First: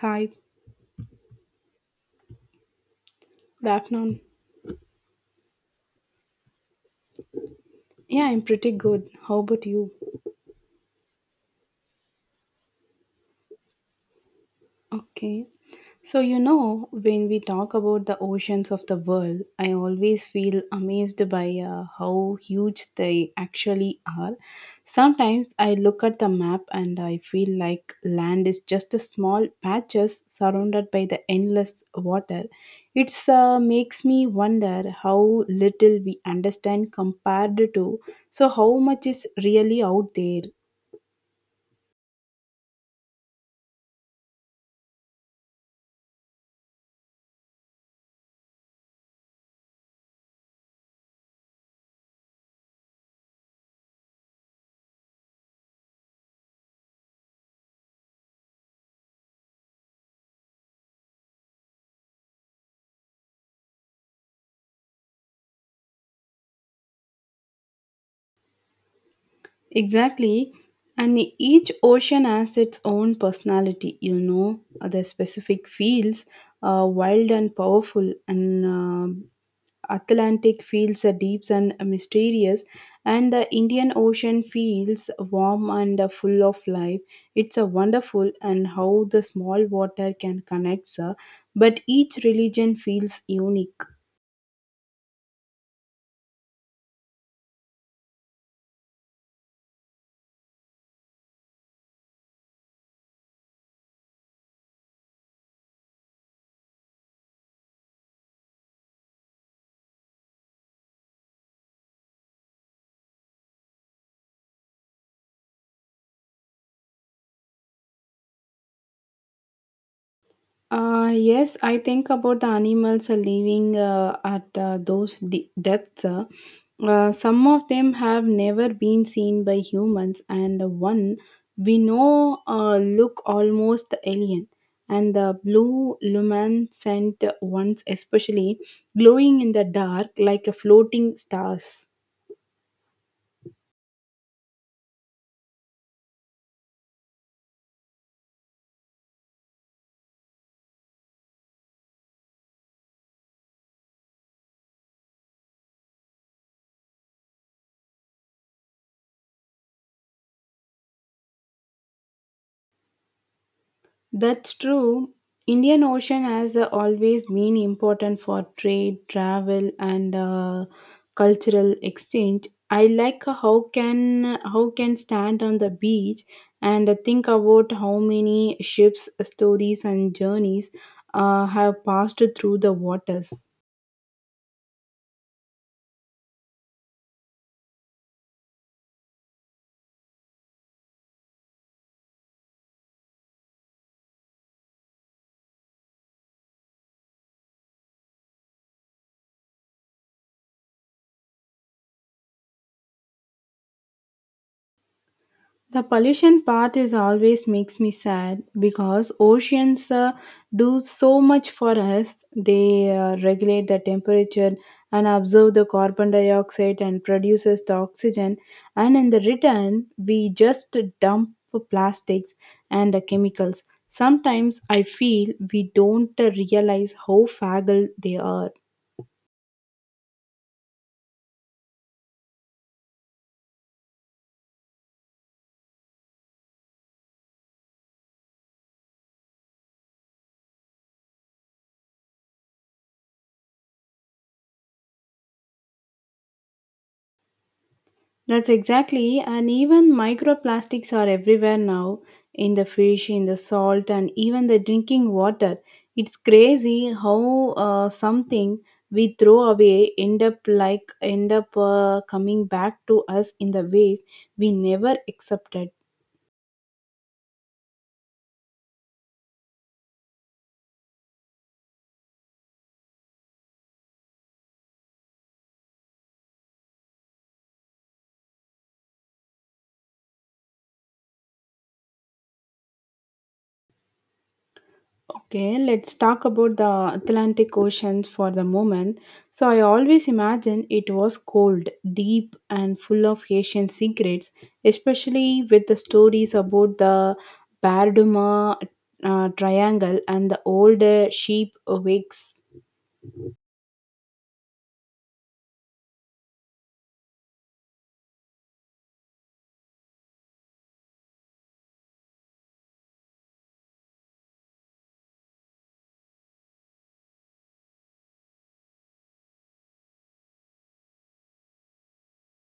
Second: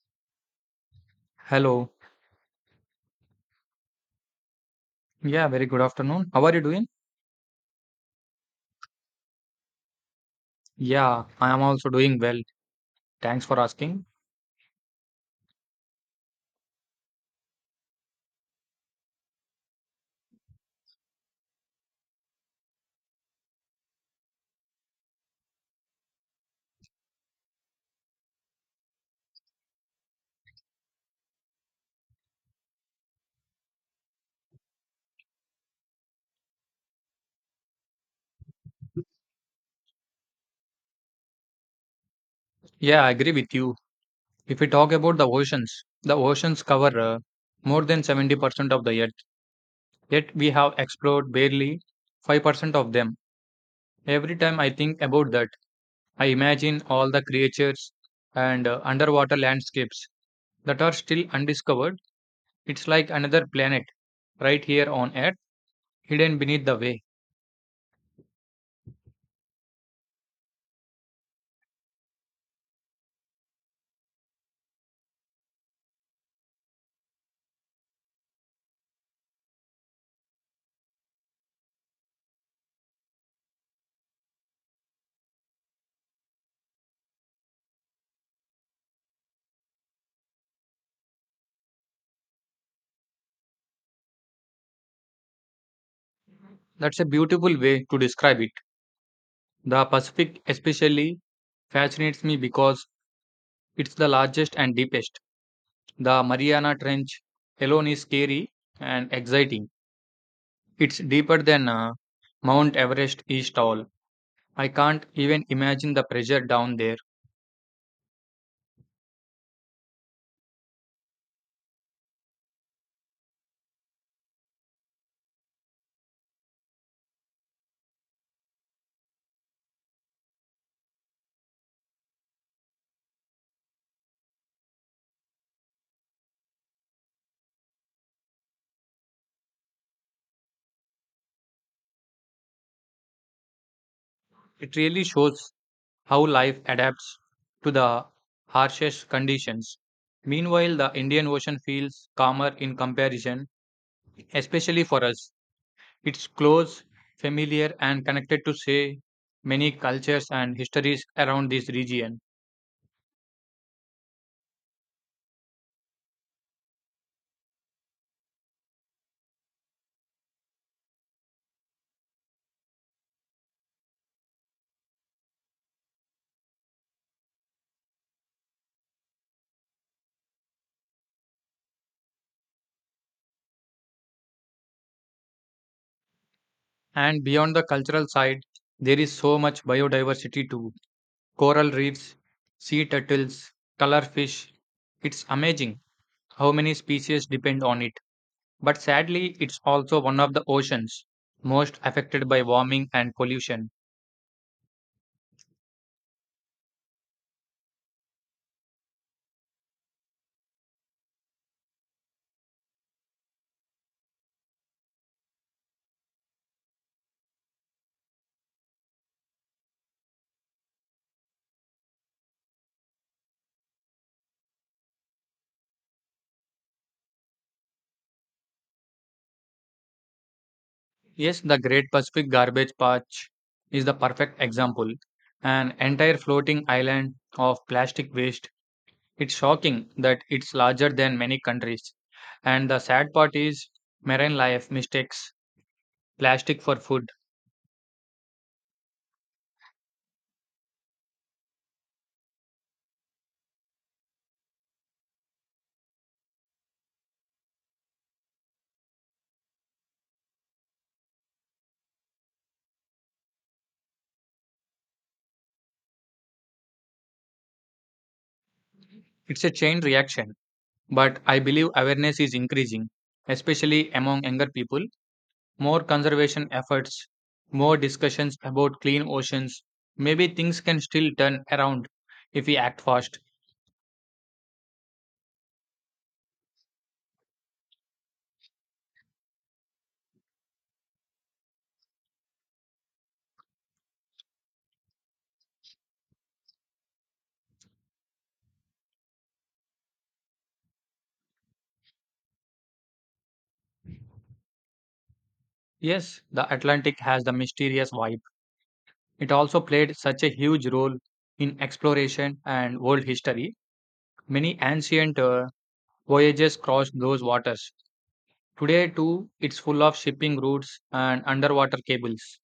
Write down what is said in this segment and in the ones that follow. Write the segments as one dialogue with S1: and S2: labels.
S1: Hi,
S2: Hello.
S1: good afternoon.
S2: Yeah, very good afternoon. How are you doing?
S1: Yeah, I'm pretty good. How about you?
S2: Yeah, I am also doing well. Thanks for asking.
S1: Okay. So, when we talk about the oceans of the world, I always feel amazed by how huge they actually are. Sometimes I look at the map and I feel like land is just a small patches surrounded by the endless water. It's makes me wonder how little we understand compared to so how much is really out there.
S2: Yeah, I agree with you. If we talk about the oceans cover more than 70% of the earth, yet we have explored barely 5% of them. Every time I think about that, I imagine all the creatures and underwater landscapes that are still undiscovered. It's like another planet right here on Earth, hidden beneath the way.
S1: Exactly. And each ocean has its own personality, the specific feels wild and powerful, and Atlantic feels deep and mysterious, and the Indian Ocean feels warm and full of life. It's a wonderful and how the small water can connect, sir. But each religion feels unique.
S2: That's a beautiful way to describe it. The Pacific especially fascinates me because it's the largest and deepest. The Mariana Trench alone is scary and exciting. It's deeper than Mount Everest is tall. I can't even imagine the pressure down there.
S1: Yes, I think about the animals are living at those depths. Some of them have never been seen by humans, and one we know look almost alien. And the blue luminescent ones, especially glowing in the dark like a floating stars.
S2: It really shows how life adapts to the harshest conditions. Meanwhile, the Indian Ocean feels calmer in comparison, especially for us. It's close, familiar, and connected to, say, many cultures and histories around this region.
S1: That's true. Indian Ocean has always been important for trade, travel, and cultural exchange. I like how can stand on the beach and think about how many ships, stories, and journeys have passed through the waters.
S2: And beyond the cultural side, there is so much biodiversity too: coral reefs, sea turtles, color fish. It's amazing how many species depend on it. But sadly, it's also one of the oceans most affected by warming and pollution.
S1: The pollution part is always makes me sad because oceans do so much for us. They regulate the temperature and absorb the carbon dioxide and produces the oxygen. And in the return, we just dump plastics and the chemicals. Sometimes I feel we don't realize how fragile they are.
S2: Yes, the Great Pacific Garbage Patch is the perfect example. An entire floating island of plastic waste. It's shocking that it's larger than many countries. And the sad part is marine life mistakes plastic for food.
S1: That's exactly, and even microplastics are everywhere now in the fish, in the salt, and even the drinking water. It's crazy how something we throw away end up coming back to us in the ways we never accepted.
S2: It's a chain reaction. But I believe awareness is increasing, especially among younger people. More conservation efforts, more discussions about clean oceans. Maybe things can still turn around if we act fast.
S1: Okay, let's talk about the Atlantic Ocean for the moment. So, I always imagined it was cold, deep, and full of Asian secrets, especially with the stories about the Barduma Triangle and the old sheep wakes.
S2: Yes, the Atlantic has the mysterious vibe. It also played such a huge role in exploration and world history. Many ancient voyages crossed those waters. Today, too, it's full of shipping routes and underwater cables.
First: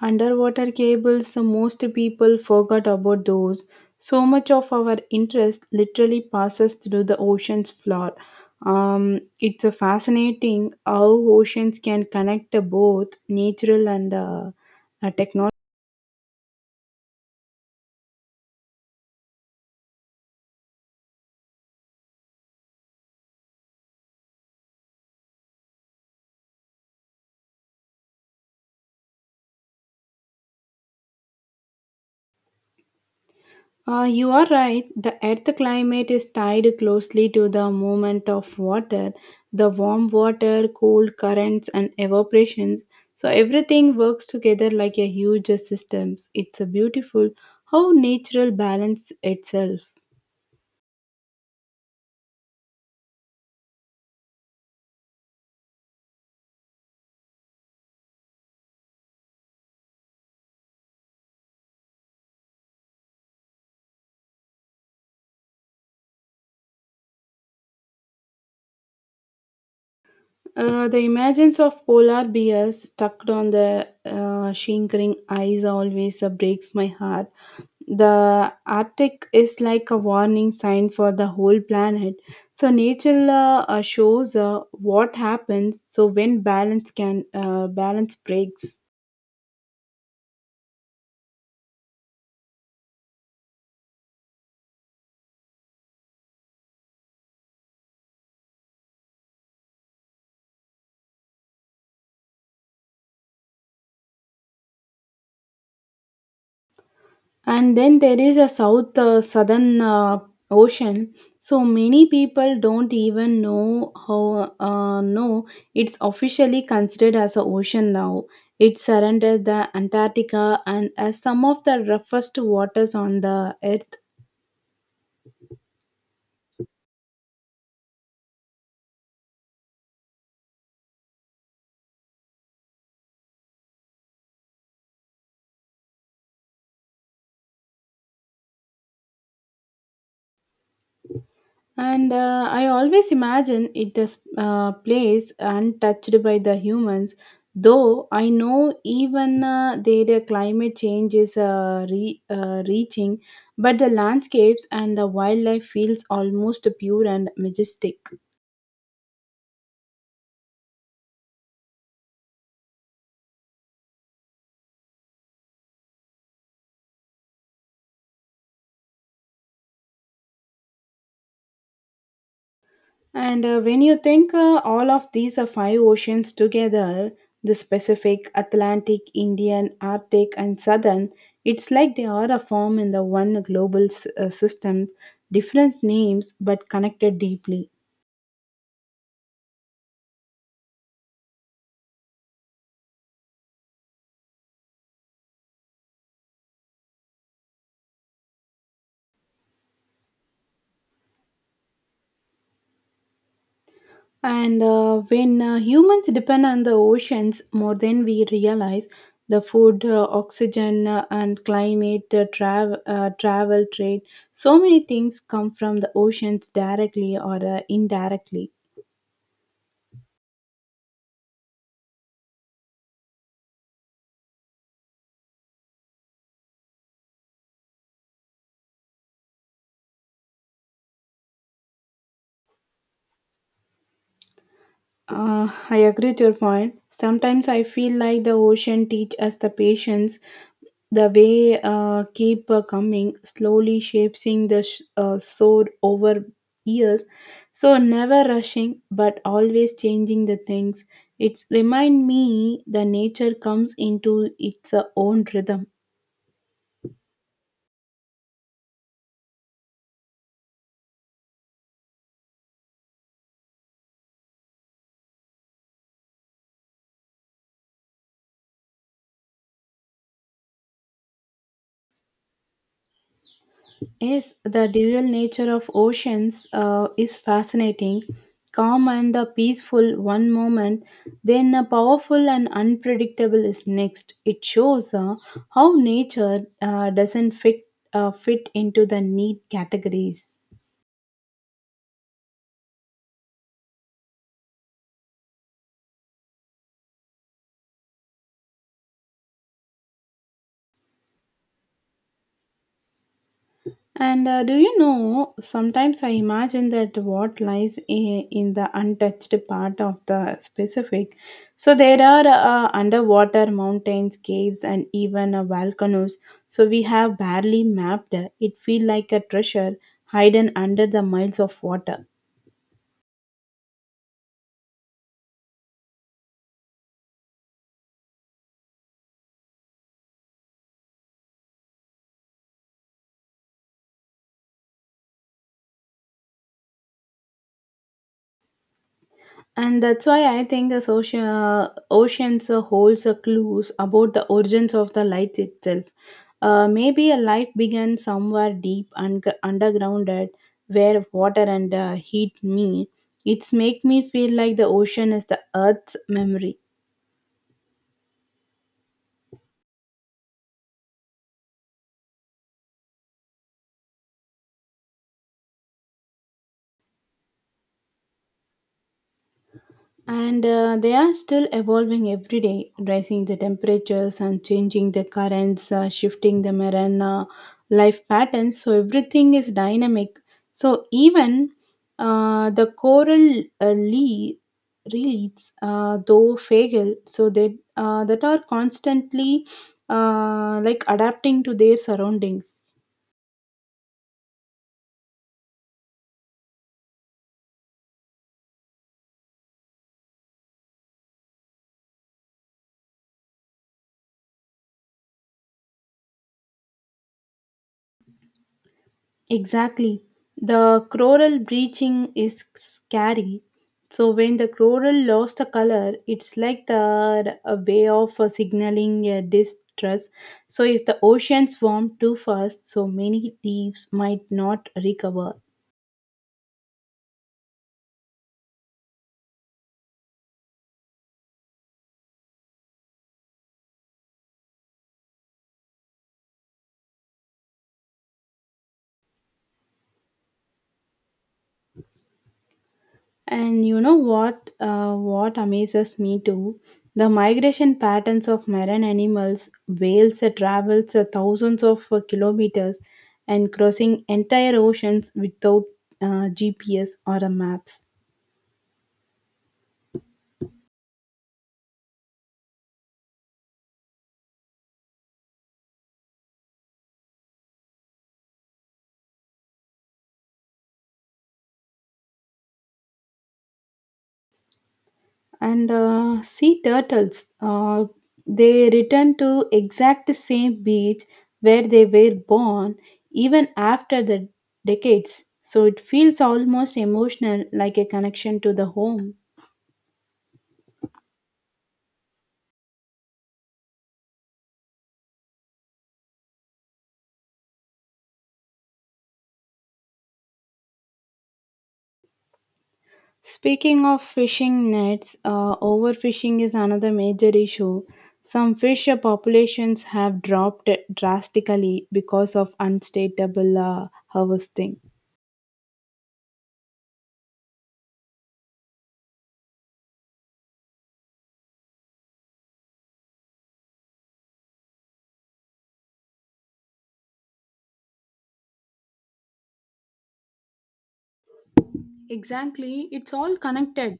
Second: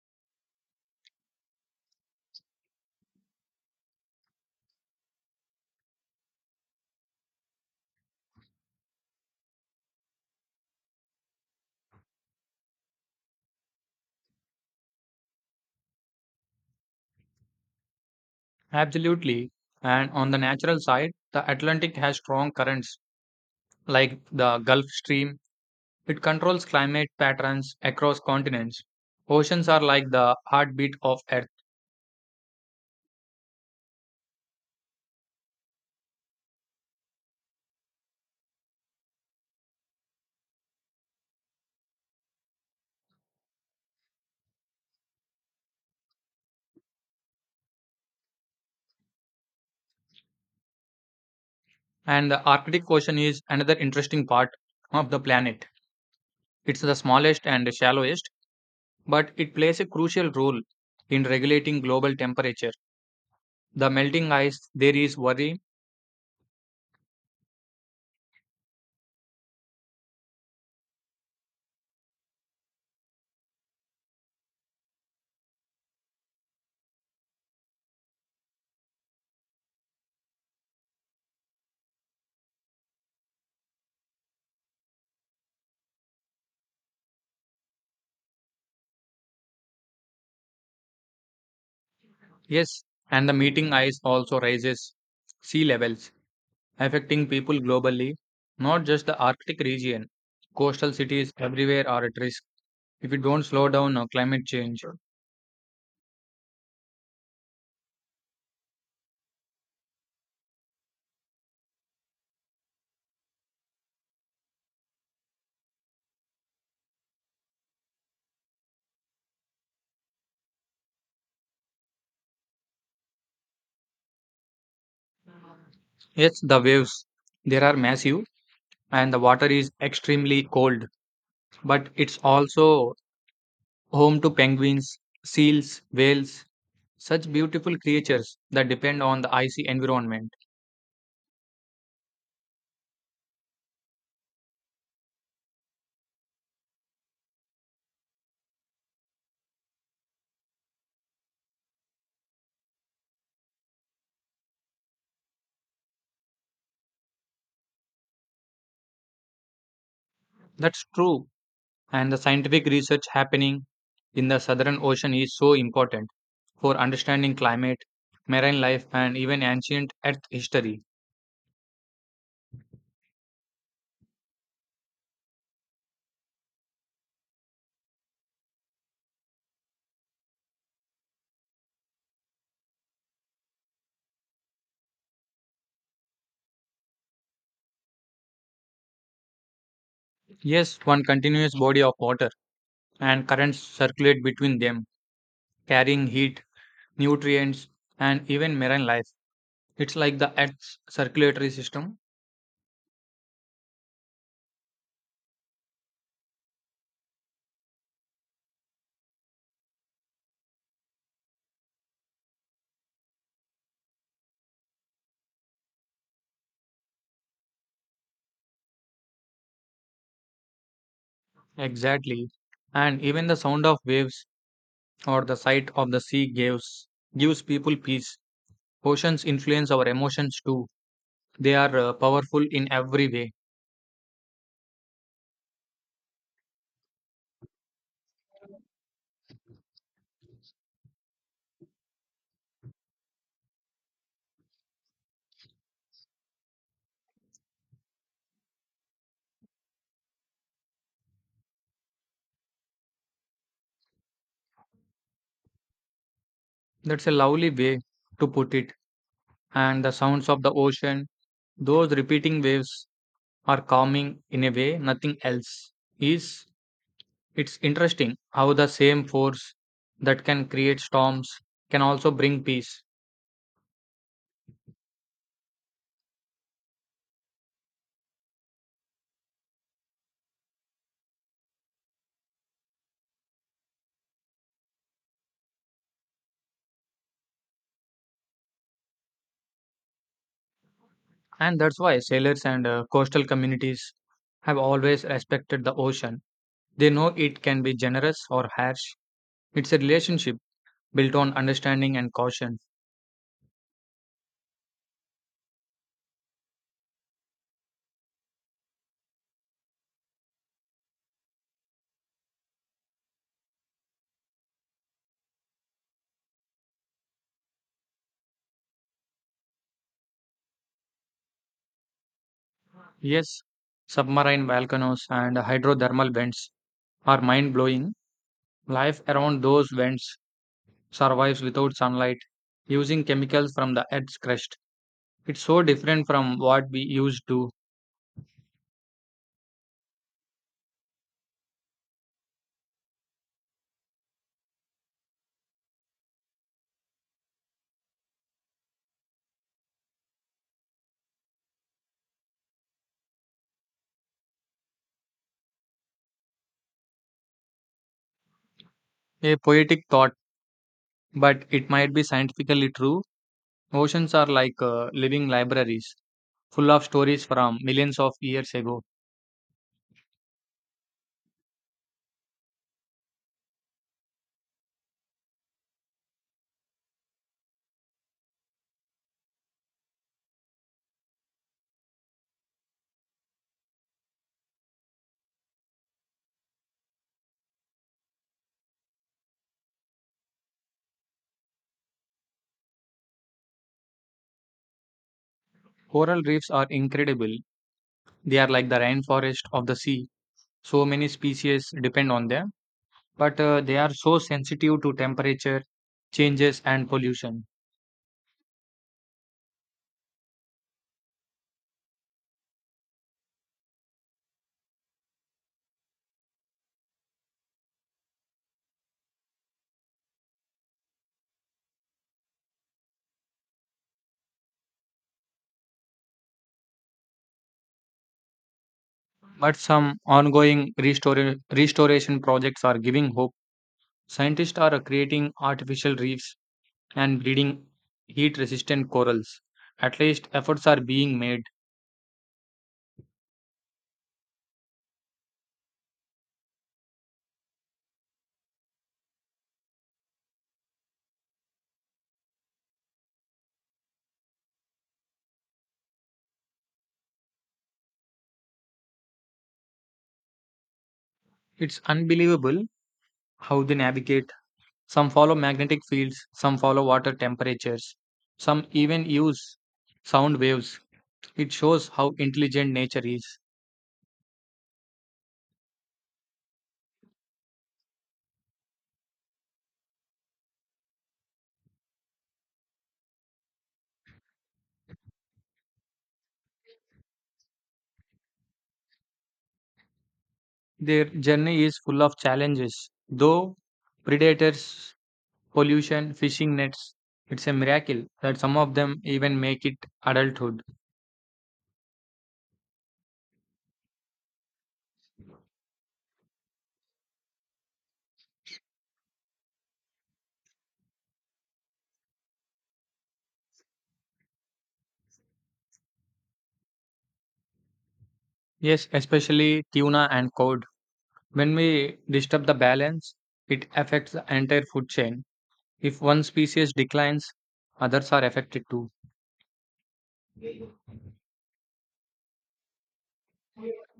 S1: Underwater cables, the most people forgot about those. So much of our interest literally passes through the ocean's floor. It's a fascinating how oceans can connect both natural and technology.
S2: Absolutely. And on the natural side, the Atlantic has strong currents like the Gulf Stream. It controls climate patterns across continents. Oceans are like the heartbeat of Earth.
S1: You are right. The Earth climate is tied closely to the movement of water, the warm water, cold currents, and evaporations. So everything works together like a huge systems. It's a beautiful how natural balance itself.
S2: And the Arctic Ocean is another interesting part of the planet. It's the smallest and shallowest, but it plays a crucial role in regulating global temperature. The melting ice, there is worry.
S1: The images of polar bears stuck on the shrinking ice always breaks my heart. The Arctic is like a warning sign for the whole planet. So nature shows what happens. So when balance can balance breaks,
S2: Yes, and the meeting ice also raises sea levels, affecting people globally, not just the Arctic region. Coastal cities everywhere are at risk if we don't slow down climate change.
S1: and then there is a southern ocean. So many people don't even know how know it's officially considered as a ocean now. It surrounded the Antarctica and as some of the roughest waters on the Earth.
S2: Yes, the waves there are massive and the water is extremely cold, but it's also home to penguins, seals, whales, such beautiful creatures that depend on the icy environment.
S1: And I always imagine it is place untouched by the humans, though I know even there the climate change is reaching, but the landscapes and the wildlife feels almost pure and majestic.
S2: That's true, and the scientific research happening in the southern ocean is so important for understanding climate, marine life, and even ancient Earth history.
S1: And when you think all of these are five oceans together the Pacific, Atlantic, Indian, Arctic, and Southern it's like they are a form in the one global system, different names but connected deeply.
S2: Yes, one continuous body of water and currents circulate between them, carrying heat, nutrients, and even marine life. It's like the Earth's circulatory system.
S1: And when humans depend on the oceans more than we realize, the food, oxygen, and climate, travel, trade, so many things come from the oceans directly or indirectly.
S2: Exactly. And even the sound of waves or the sight of the sea gives people peace. Oceans influence our emotions too. They are powerful in every way.
S1: I agree with your point. Sometimes I feel like the ocean teach us the patience, the way keep coming, slowly shaping the sword over years. So never rushing, but always changing the things. It's remind me the nature comes into its own rhythm.
S2: That's a lovely way to put it. And the sounds of the ocean, those repeating waves are calming in a way nothing else is. It's interesting how the same force that can create storms can also bring peace.
S1: Yes, the dual nature of oceans is fascinating. Calm and the peaceful one moment, then a powerful and unpredictable is next. It shows how nature doesn't fit fit into the neat categories.
S2: And that's why sailors and coastal communities have always respected the ocean. They know it can be generous or harsh. It's a relationship built on understanding and caution.
S1: And do you know, sometimes I imagine that what lies in the untouched part of the Pacific. So there are underwater mountains, caves, and even volcanoes. So we have barely mapped. It feels like a treasure hidden under the miles of water.
S2: Yes, submarine volcanoes and hydrothermal vents are mind blowing. Life around those vents survives without sunlight using chemicals from the earth's crust. It's so different from what we used to.
S1: And that's why I think the social oceans holds a clues about the origins of the light itself. Maybe a life began somewhere deep and undergrounded where water and heat meet. It's make me feel like the ocean is the Earth's memory.
S2: A poetic thought, but it might be scientifically true. Oceans are like living libraries, full of stories from millions of years ago.
S1: And they are still evolving every day, rising the temperatures and changing the currents, shifting the marine life patterns. So everything is dynamic. So even the coral reefs, though fragile, so they that are constantly like adapting to their surroundings.
S2: Coral reefs are incredible. They are like the rainforest of the sea. So many species depend on them, but they are so sensitive to temperature changes and pollution.
S1: Exactly. The coral bleaching is scary. So when the coral lost the color, it's like the a way of signaling distress. So if the oceans warm too fast, so many reefs might not recover.
S2: But some ongoing restoration projects are giving hope. Scientists are creating artificial reefs and breeding heat resistant corals. At least efforts are being made.
S1: And you know what? What amazes me too, the migration patterns of marine animals. Whales that travels thousands of kilometers and crossing entire oceans without GPS or a maps.
S2: It's unbelievable how they navigate. Some follow magnetic fields, some follow water temperatures, some even use sound waves. It shows how intelligent nature is.
S1: And sea turtles, they return to exact same beach where they were born, even after the decades. So it feels almost emotional, like a connection to the home.
S2: Their journey is full of challenges, though: predators, pollution, fishing nets. It's a miracle that some of them even make it adulthood.
S1: Speaking of fishing nets, overfishing is another major issue. Some fish populations have dropped drastically because of unstatable harvesting.
S2: Yes, especially tuna and cod. When we disturb the balance, it affects the entire food chain. If one species declines, others are affected too.
S1: Exactly, it's all connected.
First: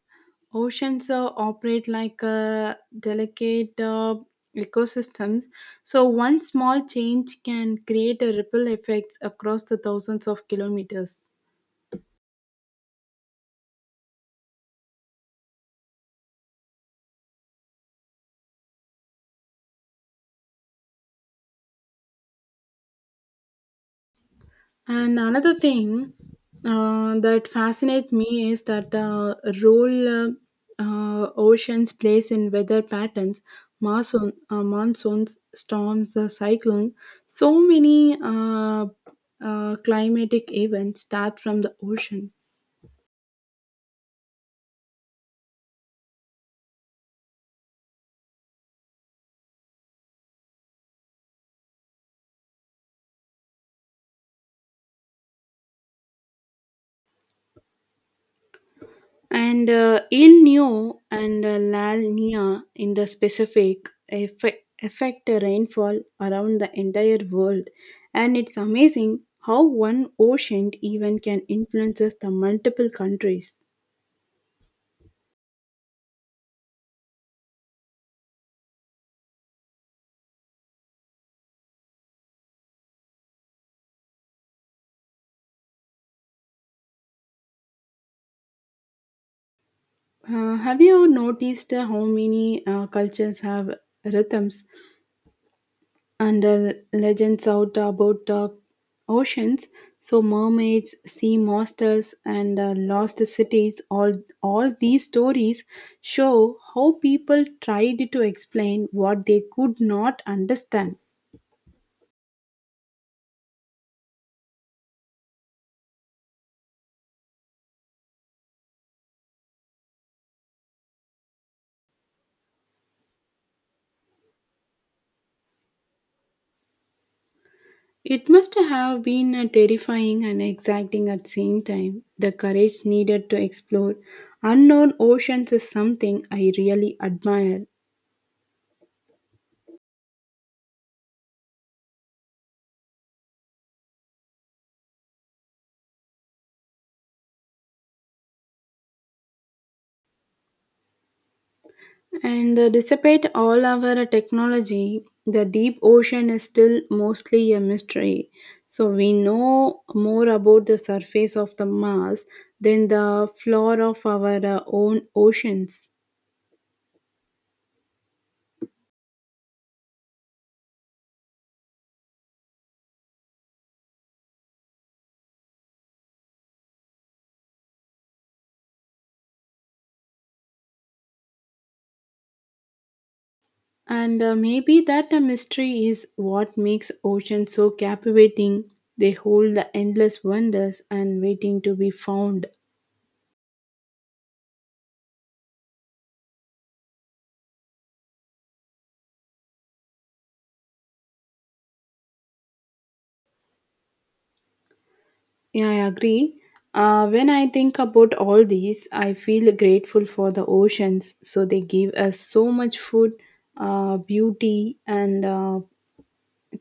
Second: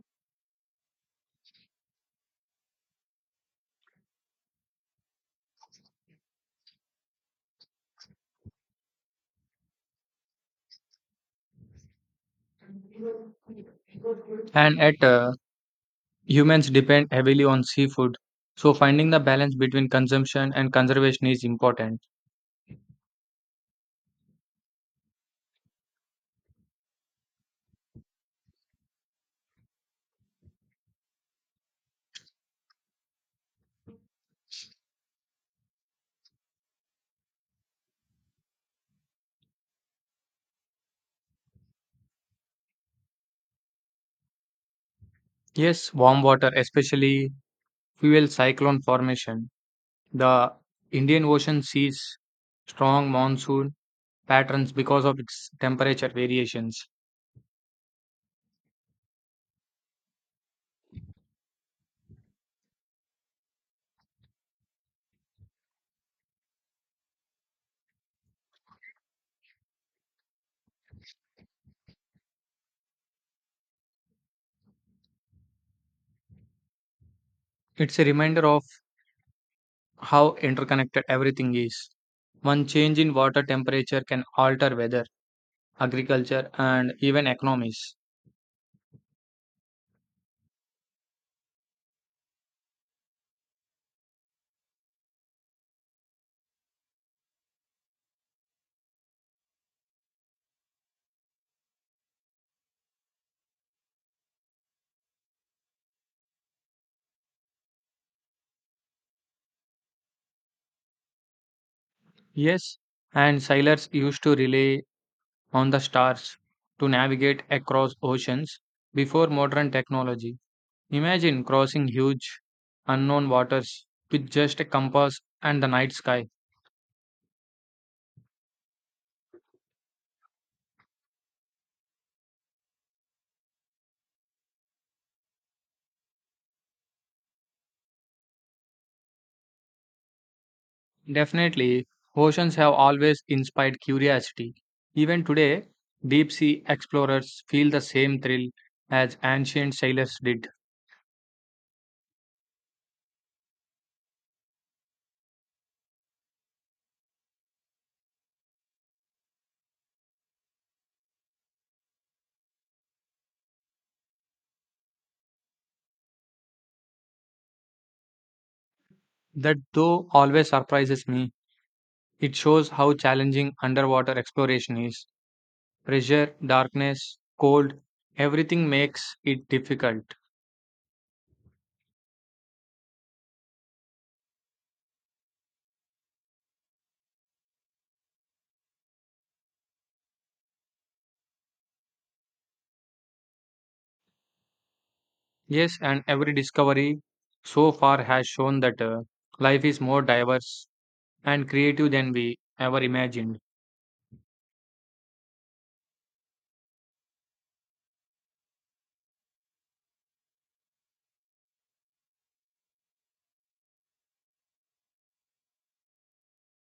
S1: Oceans operate like delicate ecosystems, so one small change can create a ripple effects across the thousands of kilometers.
S2: And at humans depend heavily on seafood, so finding the balance between consumption and conservation is important.
S1: And another thing that fascinates me is that role oceans plays in weather patterns, monsoons, storms, cyclones. So many climatic events start from the ocean.
S2: Yes, warm water especially fuel cyclone formation. The Indian Ocean sees strong monsoon patterns because of its temperature variations.
S1: And El Nino and La Nina in the specific affect the rainfall around the entire world. And it's amazing how one ocean even can influences the multiple countries.
S2: It's a reminder of how interconnected everything is. One change in water temperature can alter weather, agriculture, and even economies.
S1: Have you noticed how many cultures have rhythms and legends out about oceans, so mermaids, sea monsters, and lost cities. All these stories show how people tried to explain what they could not understand.
S2: Yes, and sailors used to rely on the stars to navigate across oceans before modern technology. Imagine crossing huge unknown waters with just a compass and the night sky.
S1: It must have been terrifying and exciting at the same time. The courage needed to explore unknown oceans is something I really admire.
S2: Definitely, oceans have always inspired curiosity. Even today, deep sea explorers feel the same thrill as ancient sailors did.
S1: And despite all our technology, the deep ocean is still mostly a mystery. So we know more about the surface of the Mars than the floor of our own oceans.
S2: That, though, always surprises me. It shows how challenging underwater exploration is. Pressure, darkness, cold, everything makes it difficult.
S1: And maybe that mystery is what makes oceans so captivating. They hold the endless wonders and waiting to be found.
S2: Yes, and every discovery so far has shown that life is more diverse and creative than we ever imagined.
S1: Yeah, I agree. When I think about all these, I feel grateful for the oceans. So they give us so much food, beauty, and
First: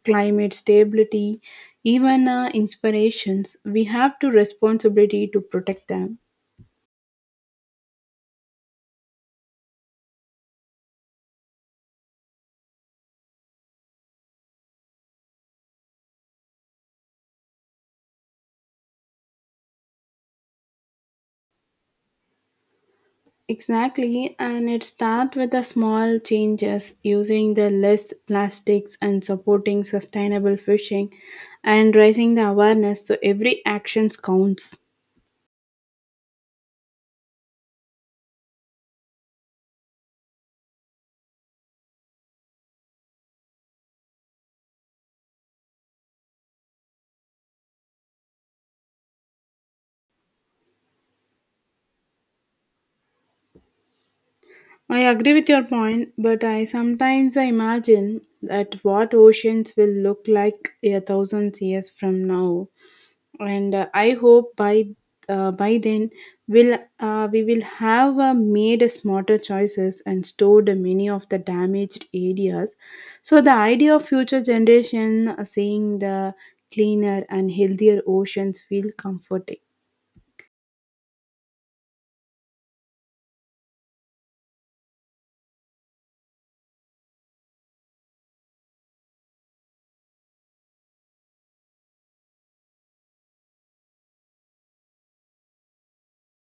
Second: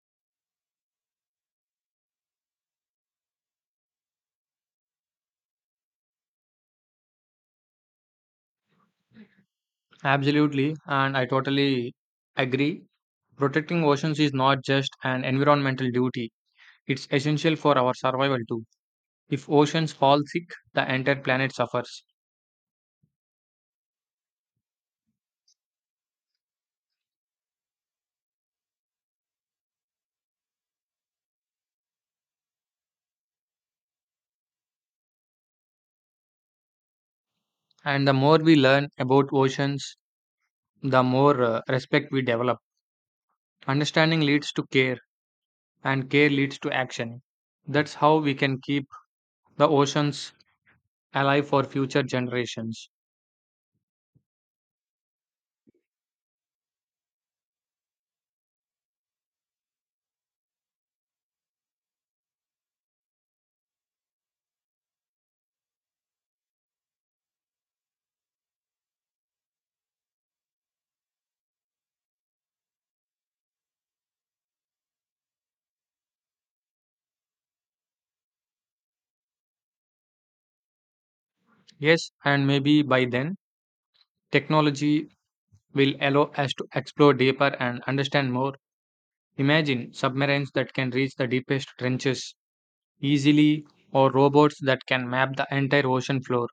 S1: climate stability, even inspirations. We have to responsibility to protect them.
S2: Absolutely, and I totally agree. Protecting oceans is not just an environmental duty, it's essential for our survival too. If oceans fall sick, the entire planet suffers.
S1: Exactly, and it starts with the small changes, using the less plastics and supporting sustainable fishing, and raising the awareness. So every actions counts.
S2: And the more we learn about oceans, the more respect we develop. Understanding leads to care, and care leads to action. That's how we can keep the oceans alive for future generations.
S1: I agree with your point, but I sometimes I imagine that what oceans will look like a thousand years from now, and I hope by then will we will have made smarter choices and stored many of the damaged areas. So the idea of future generation seeing the cleaner and healthier oceans feel comforting.
S2: Yes, and maybe by then, technology will allow us to explore deeper and understand more. Imagine submarines that can reach the deepest trenches easily, or robots that can map the entire ocean floor.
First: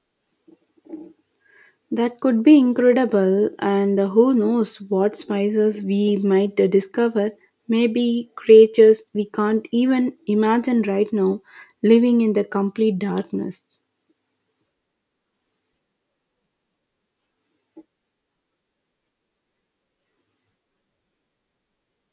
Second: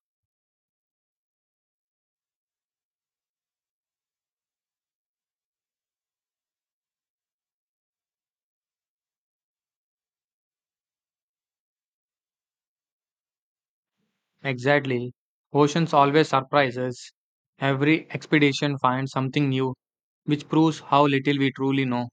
S1: That could be incredible, and who knows what spices we might discover. Maybe creatures we can't even imagine right now living in the complete darkness.
S2: Exactly. Oceans always surprise us. Every expedition finds something new, which proves how little we truly know.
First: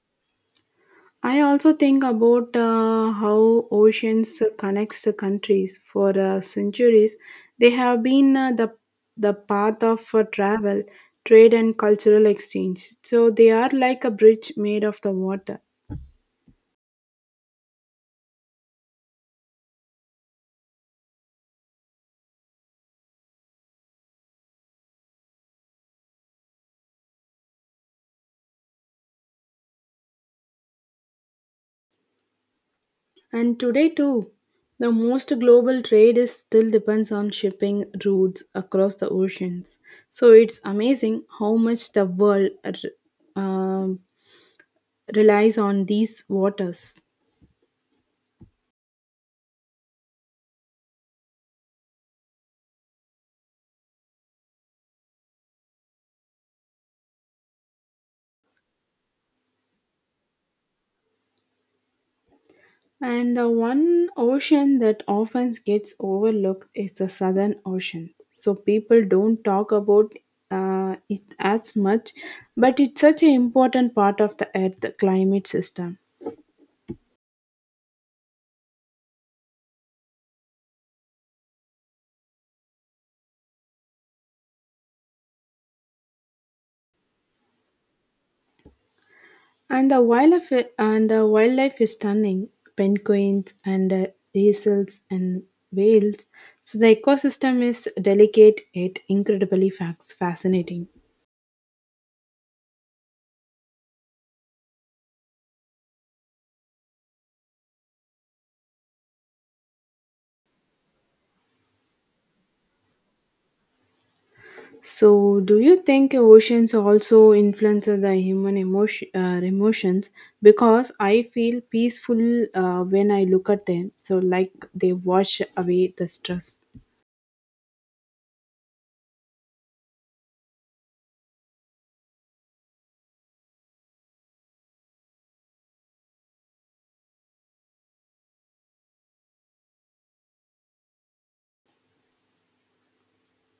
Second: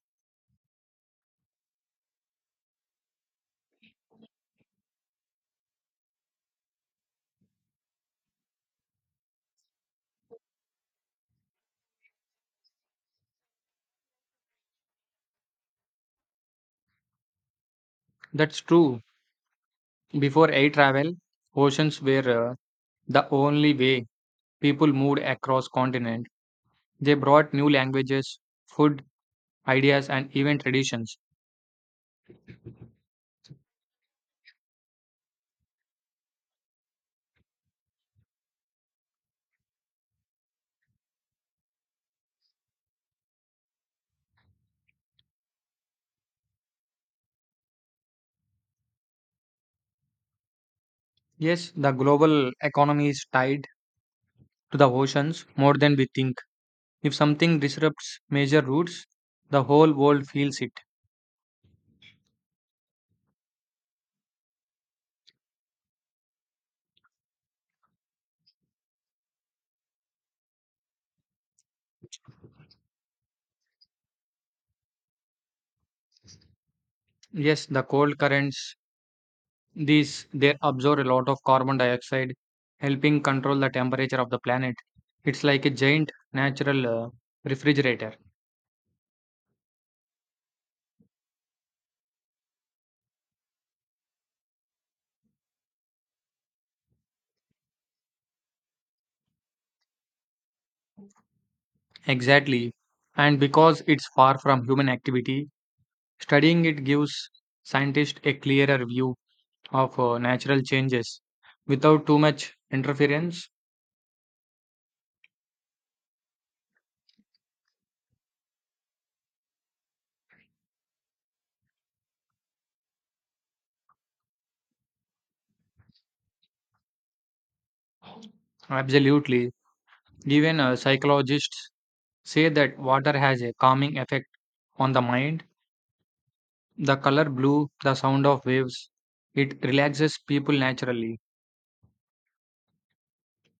S1: I also think about how oceans connects the countries. For centuries, they have been the path of travel, trade, and cultural exchange. So they are like a bridge made of the water.
S2: That's true. Before air travel, oceans were the only way people moved across continent. They brought new languages, food, ideas, and even traditions.
S1: And today too, the most global trade is still depends on shipping routes across the oceans. So it's amazing how much the world relies on these waters.
S2: Yes, the global economy is tied to the oceans more than we think. If something disrupts major routes, the whole world feels it.
S1: And the one ocean that often gets overlooked is the Southern Ocean. So people don't talk about it as much, but it's such an important part of the Earth climate system.
S2: Yes, the cold currents, these they absorb a lot of carbon dioxide, helping control the temperature of the planet. It's like a giant natural refrigerator.
S1: And the wildlife and the wildlife is stunning. Penguins and easels and whales. So the ecosystem is delicate yet incredibly fascinating.
S2: Exactly. And because it's far from human activity, studying it gives scientists a clearer view of natural changes without too much interference.
S1: So, do you think oceans also influence the human emotions? Because I feel peaceful when I look at them. So, like they wash away the stress.
S2: Absolutely. Even psychologists say that water has a calming effect on the mind. The color blue, the sound of waves, it relaxes people naturally.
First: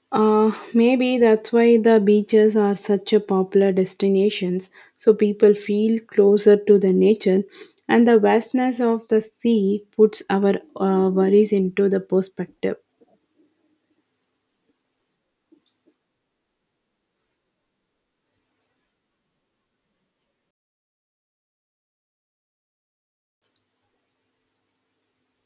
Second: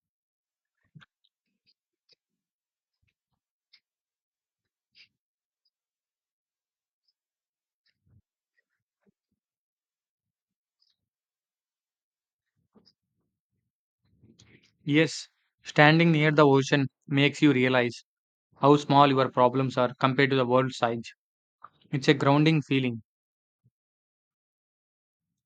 S1: Maybe that's why the beaches are such a popular destinations, so people feel closer to the nature, and the vastness of the sea puts our worries into the perspective.
S2: Yes, standing near the ocean makes you realize how small your problems are compared to the world size. It's a grounding feeling.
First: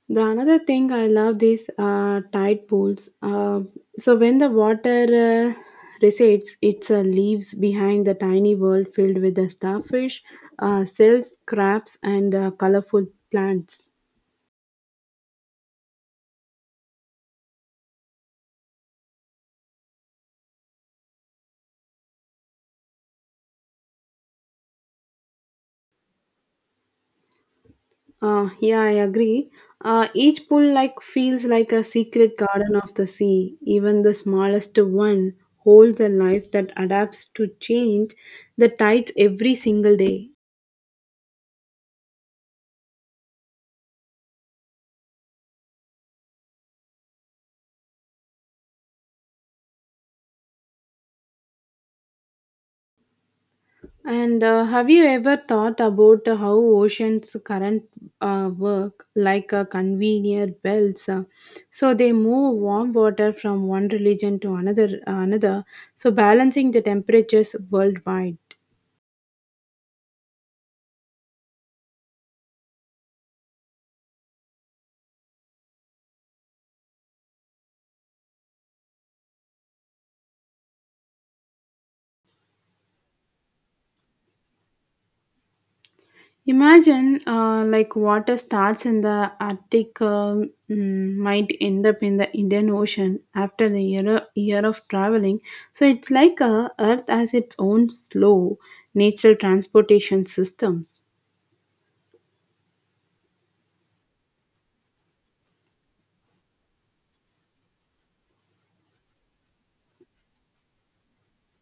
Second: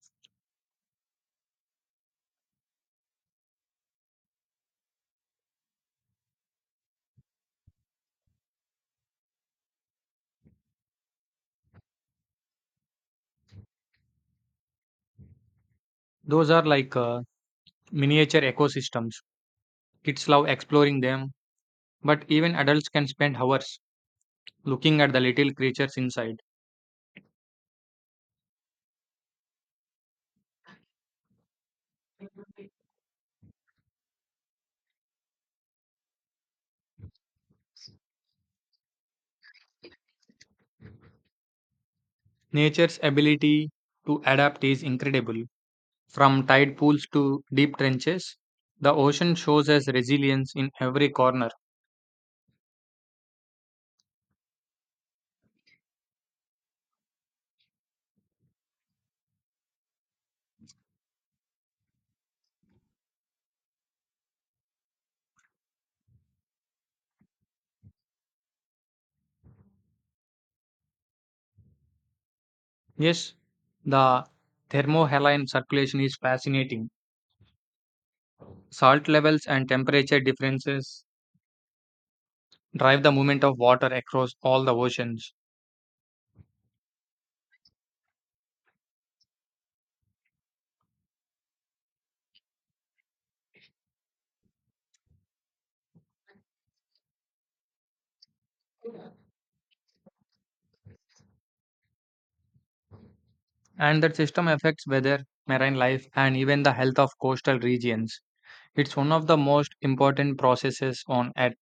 S1: The another thing I love these tide pools. So when the water recedes, it leaves behind the tiny world filled with the starfish, cells, crabs, and colorful plants.
S2: Those are like miniature ecosystems. Kids love exploring them, but even adults can spend hours looking at the little creatures inside.
S1: Yeah, I agree. Each pool like feels like a secret garden of the sea. Even the smallest one holds a life that adapts to change the tides every single day.
S2: Nature's ability to adapt is incredible. From tide pools to deep trenches, the ocean shows us resilience in every corner.
S1: And have you ever thought about how oceans current work like a conveyor belts? So they move warm water from one region to another, another, so balancing the temperatures worldwide.
S2: Yes, the thermohaline circulation is fascinating. Salt levels and temperature differences drive the movement of water across all the oceans,
S1: Imagine like water starts in the Arctic might end up in the Indian Ocean after the year of traveling. So it's like Earth has its own slow natural transportation systems.
S2: and that system affects weather, marine life, and even the health of coastal regions. It's one of the most important processes on Earth.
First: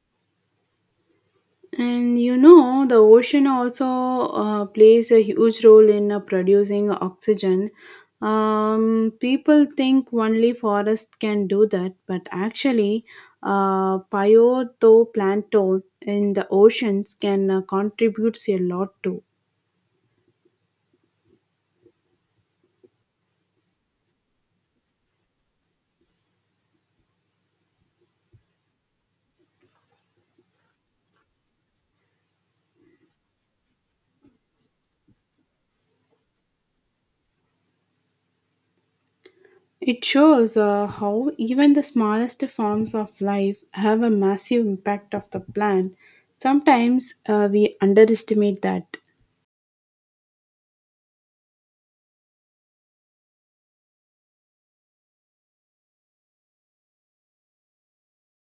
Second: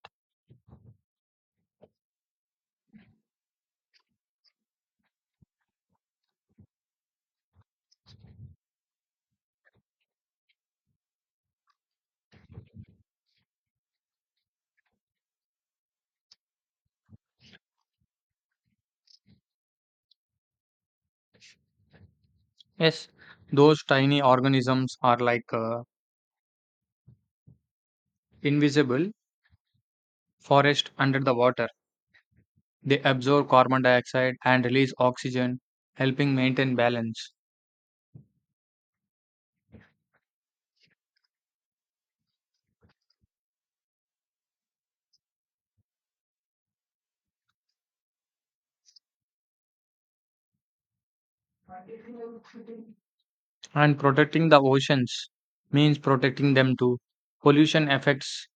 S1: And you know, the ocean also plays a huge role in producing oxygen. People think only forests can do that, but actually, phytoplankton in the oceans can contribute a lot too.
S2: Yes, those tiny organisms are like invisible forest under the water. They absorb carbon dioxide and release oxygen, helping maintain balance.
S1: It shows how even the smallest forms of life have a massive impact of the plant. Sometimes we underestimate that.
S2: And protecting the oceans means protecting them too. Pollution affects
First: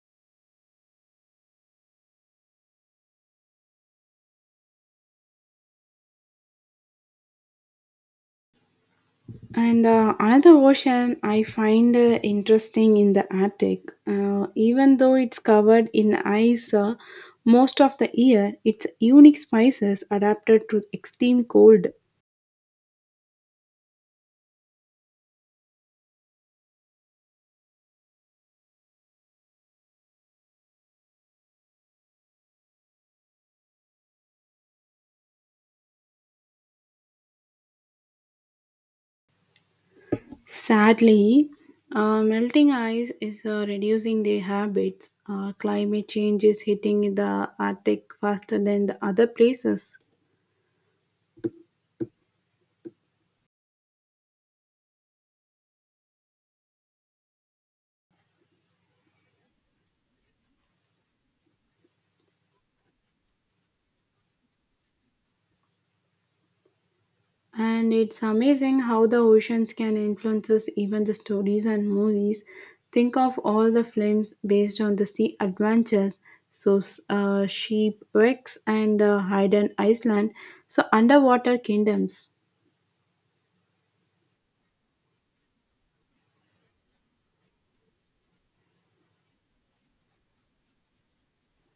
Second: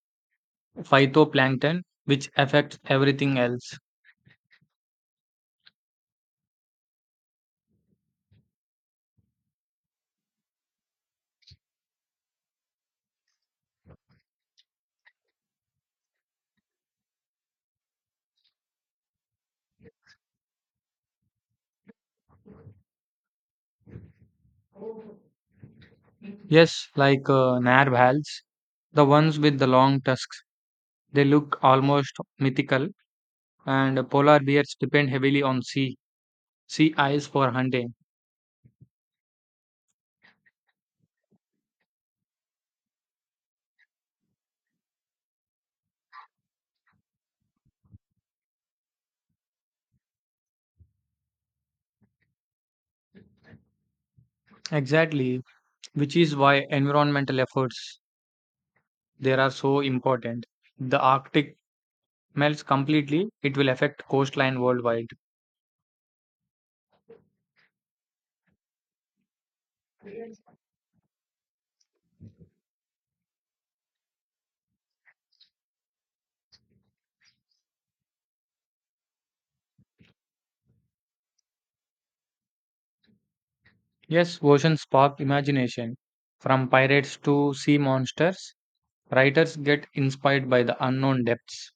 S2: phytoplankton, which affects everything else.
S1: And another ocean I find interesting in the Arctic. Even though it's covered in ice most of the year, its unique spices adapted to extreme cold.
S2: Yes, like narwhals, the ones with the long tusks. They look almost mythical, and polar bears depend heavily on sea ice for hunting.
S1: Sadly, melting ice is reducing their habits. Climate change is hitting the Arctic faster than the other places.
S2: Exactly, which is why environmental efforts there are so important. The Arctic melts completely, it will affect coastline worldwide.
S1: And it's amazing how the oceans can influence us, even the stories and movies. Think of all the films based on the sea adventure. So, shipwrecks and hidden Iceland. So, underwater kingdoms.
S2: Yes, oceans spark imagination. From pirates to sea monsters, writers get inspired by the unknown depths.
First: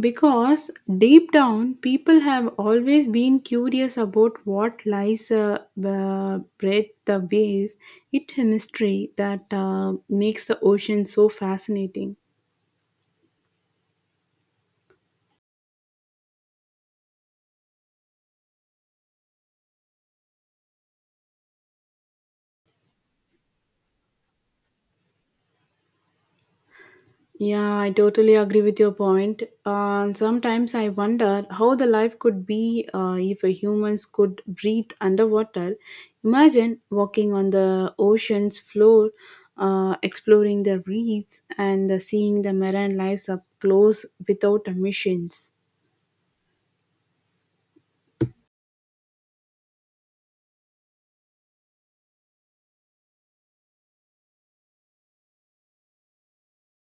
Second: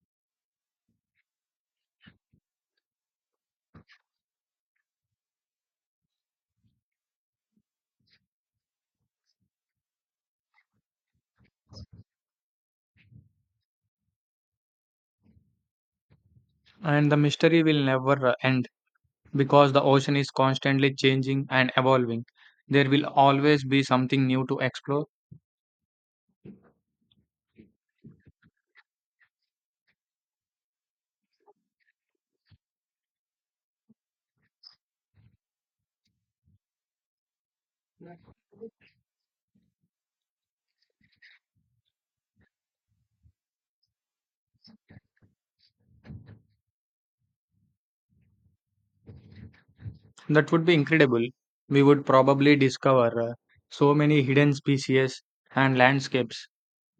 S1: Because deep down, people have always been curious about what lies breath the waves. It's a mystery that makes the ocean so fascinating.
S2: And the mystery will never end because the ocean is constantly changing and evolving. There will always be something new to explore.
S1: Yeah, I totally agree with your point. And sometimes I wonder how the life could be if a humans could breathe underwater. Imagine walking on the ocean's floor, exploring the reefs, and seeing the marine lives up close without emissions.
S2: That would be incredible. We would probably discover so many hidden species and landscapes.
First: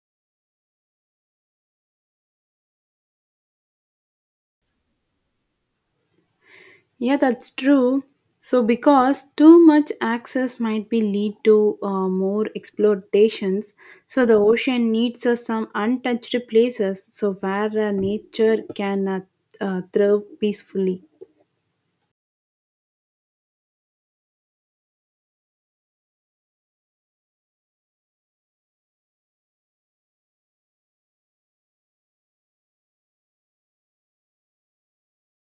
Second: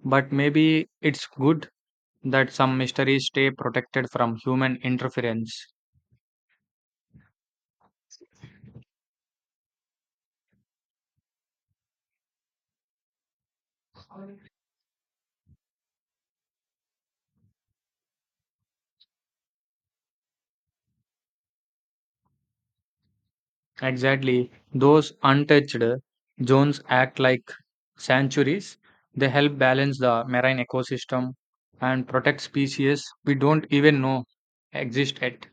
S2: But maybe it's good that some mysteries stay protected from human interference.
S1: Yeah, that's true. So, because too much access might be lead to more exploitations, so the ocean needs some untouched places, so where nature can thrive peacefully.
S2: Exactly, those untouched zones act like sanctuaries. They help balance the marine ecosystem and protect species we don't even know exist yet.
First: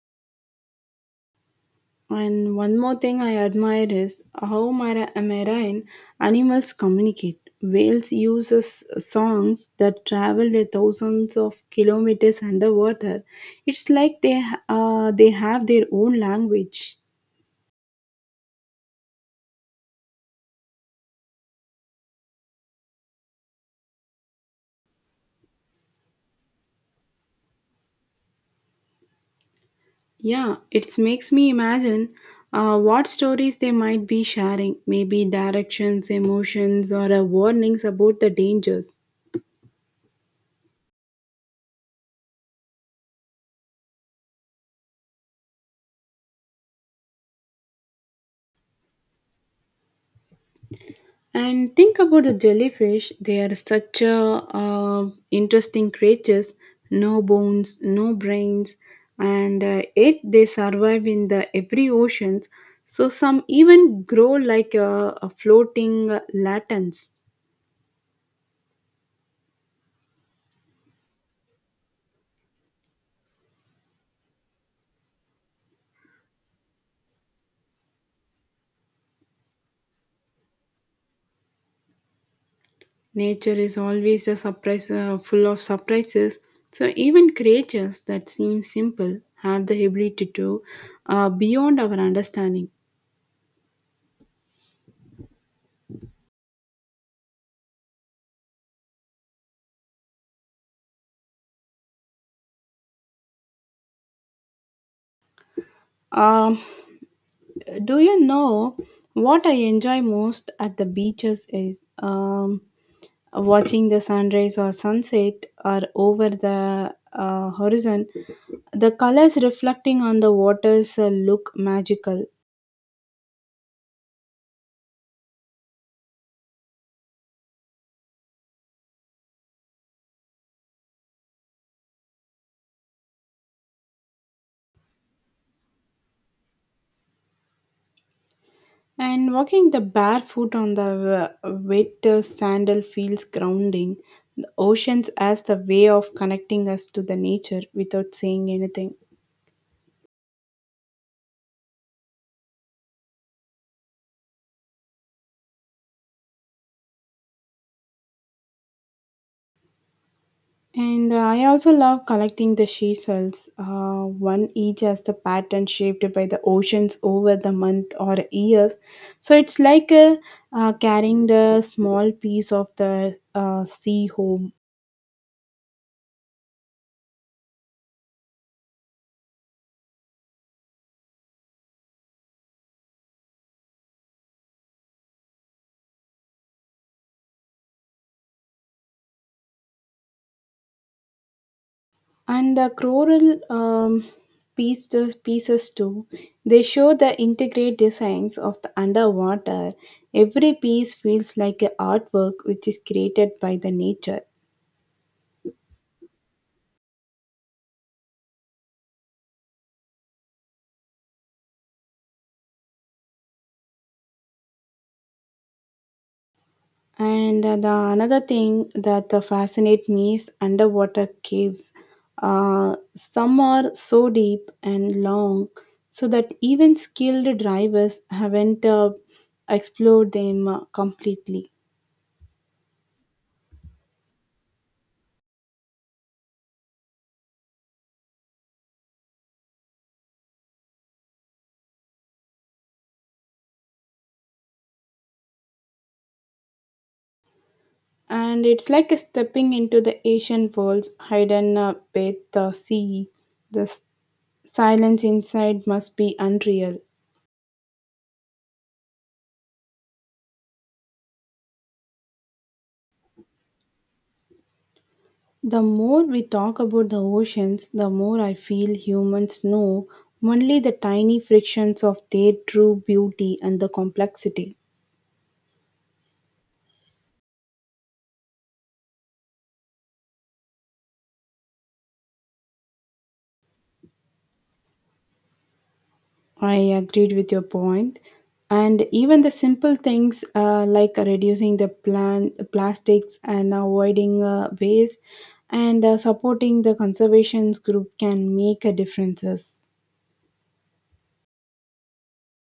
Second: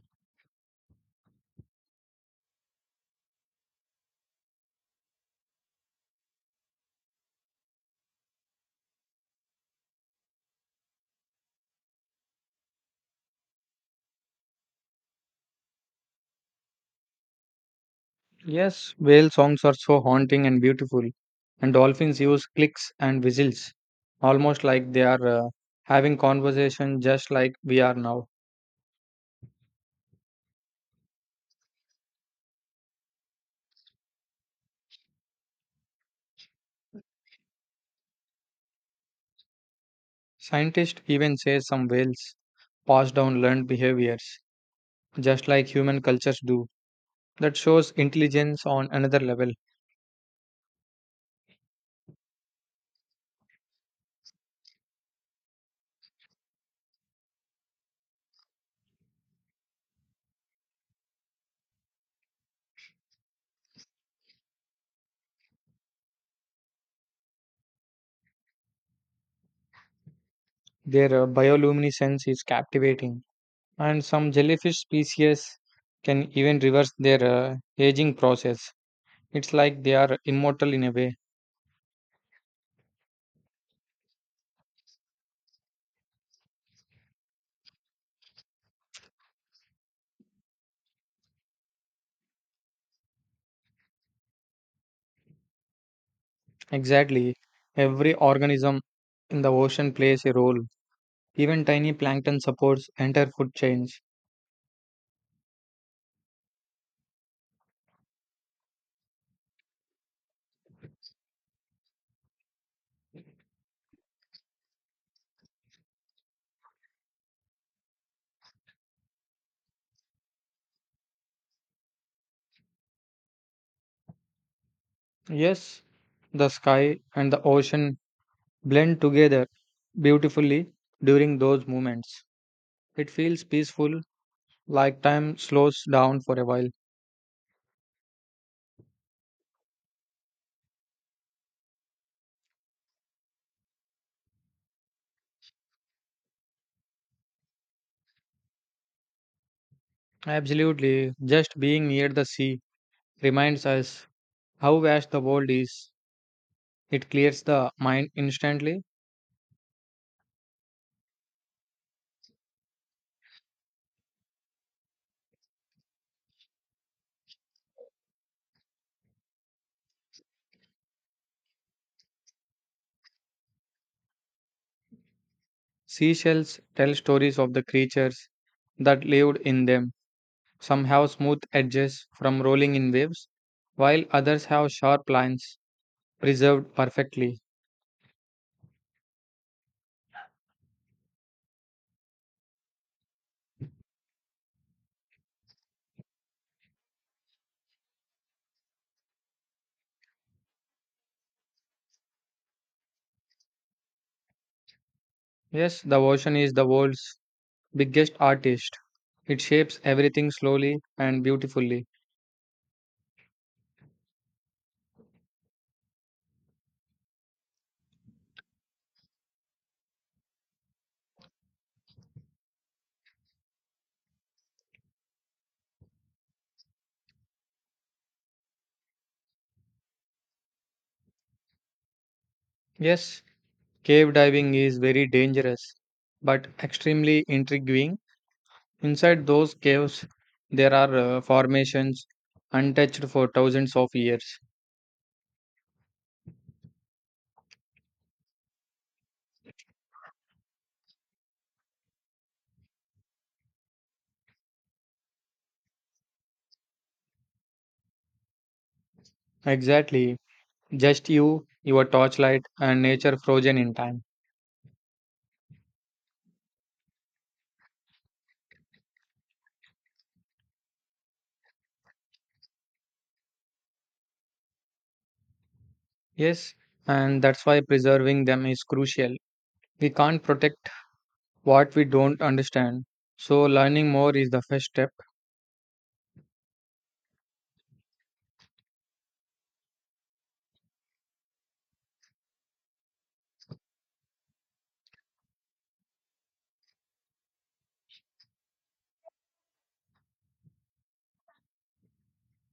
S1: And one more thing I admire is how marine animals communicate. Whales use songs that travel the thousands of kilometers underwater. It's like they have their own language.
S2: Yes, whale songs are so haunting and beautiful, and dolphins use clicks and whistles, almost like they are having conversation just like we are now.
S1: Yeah, it makes me imagine what stories they might be sharing, maybe directions, emotions, or warnings about the dangers.
S2: Scientists even say some whales pass down learned behaviors just like human cultures do. That shows intelligence on another level.
S1: And think about the jellyfish, they are such interesting creatures, no bones, no brains, and yet they survive in the every oceans. So some even grow like a floating latents.
S2: Their bioluminescence is captivating, and some jellyfish species can even reverse their aging process. It's like they are immortal in a way.
S1: Nature is always a surprise, full of surprises. So even creatures that seem simple have the ability to beyond our understanding.
S2: Exactly. Every organism in the ocean plays a role. Even tiny plankton supports entire food chains.
S1: Um, do you know what I enjoy most at the beaches is watching the sunrise or sunset or over the horizon. The colors reflecting on the waters look magical.
S2: Yes, the sky and the ocean blend together beautifully during those moments. It feels peaceful, like time slows down for a while.
S1: And walking the barefoot on the wet sandal feels grounding. The oceans as the way of connecting us to the nature without saying anything.
S2: Absolutely. Just being near the sea reminds us how vast the world is. It clears the mind instantly.
S1: And I also love collecting the seashells, one each as the pattern shaped by the oceans over the month or years. So it's like carrying the small piece of the sea home.
S2: Seashells tell stories of the creatures that lived in them. Some have smooth edges from rolling in waves, while others have sharp lines preserved perfectly.
S1: And the choral pieces too. They show the intricate designs of the underwater. Every piece feels like an artwork which is created by the nature.
S2: Yes, the ocean is the world's biggest artist. It shapes everything slowly and beautifully.
S1: And the another thing that fascinates me is underwater caves. Some are so deep and long, so that even skilled divers haven't explored them completely.
S2: Yes, cave diving is very dangerous but extremely intriguing. Inside those caves, there are formations untouched for thousands of years.
S1: And it's like a stepping into the ancient world's hidden beneath the sea. The silence inside must be unreal.
S2: Exactly, just you, your torchlight, and nature frozen in time.
S1: The more we talk about the oceans, the more I feel humans know only the tiny frictions of their true beauty and the complexity.
S2: Yes, and that's why preserving them is crucial. We can't protect what we don't understand, so learning more is the first step.
S1: I agreed with your point. And even the simple things like reducing the plastics and avoiding waste and supporting the conservations group can make a differences.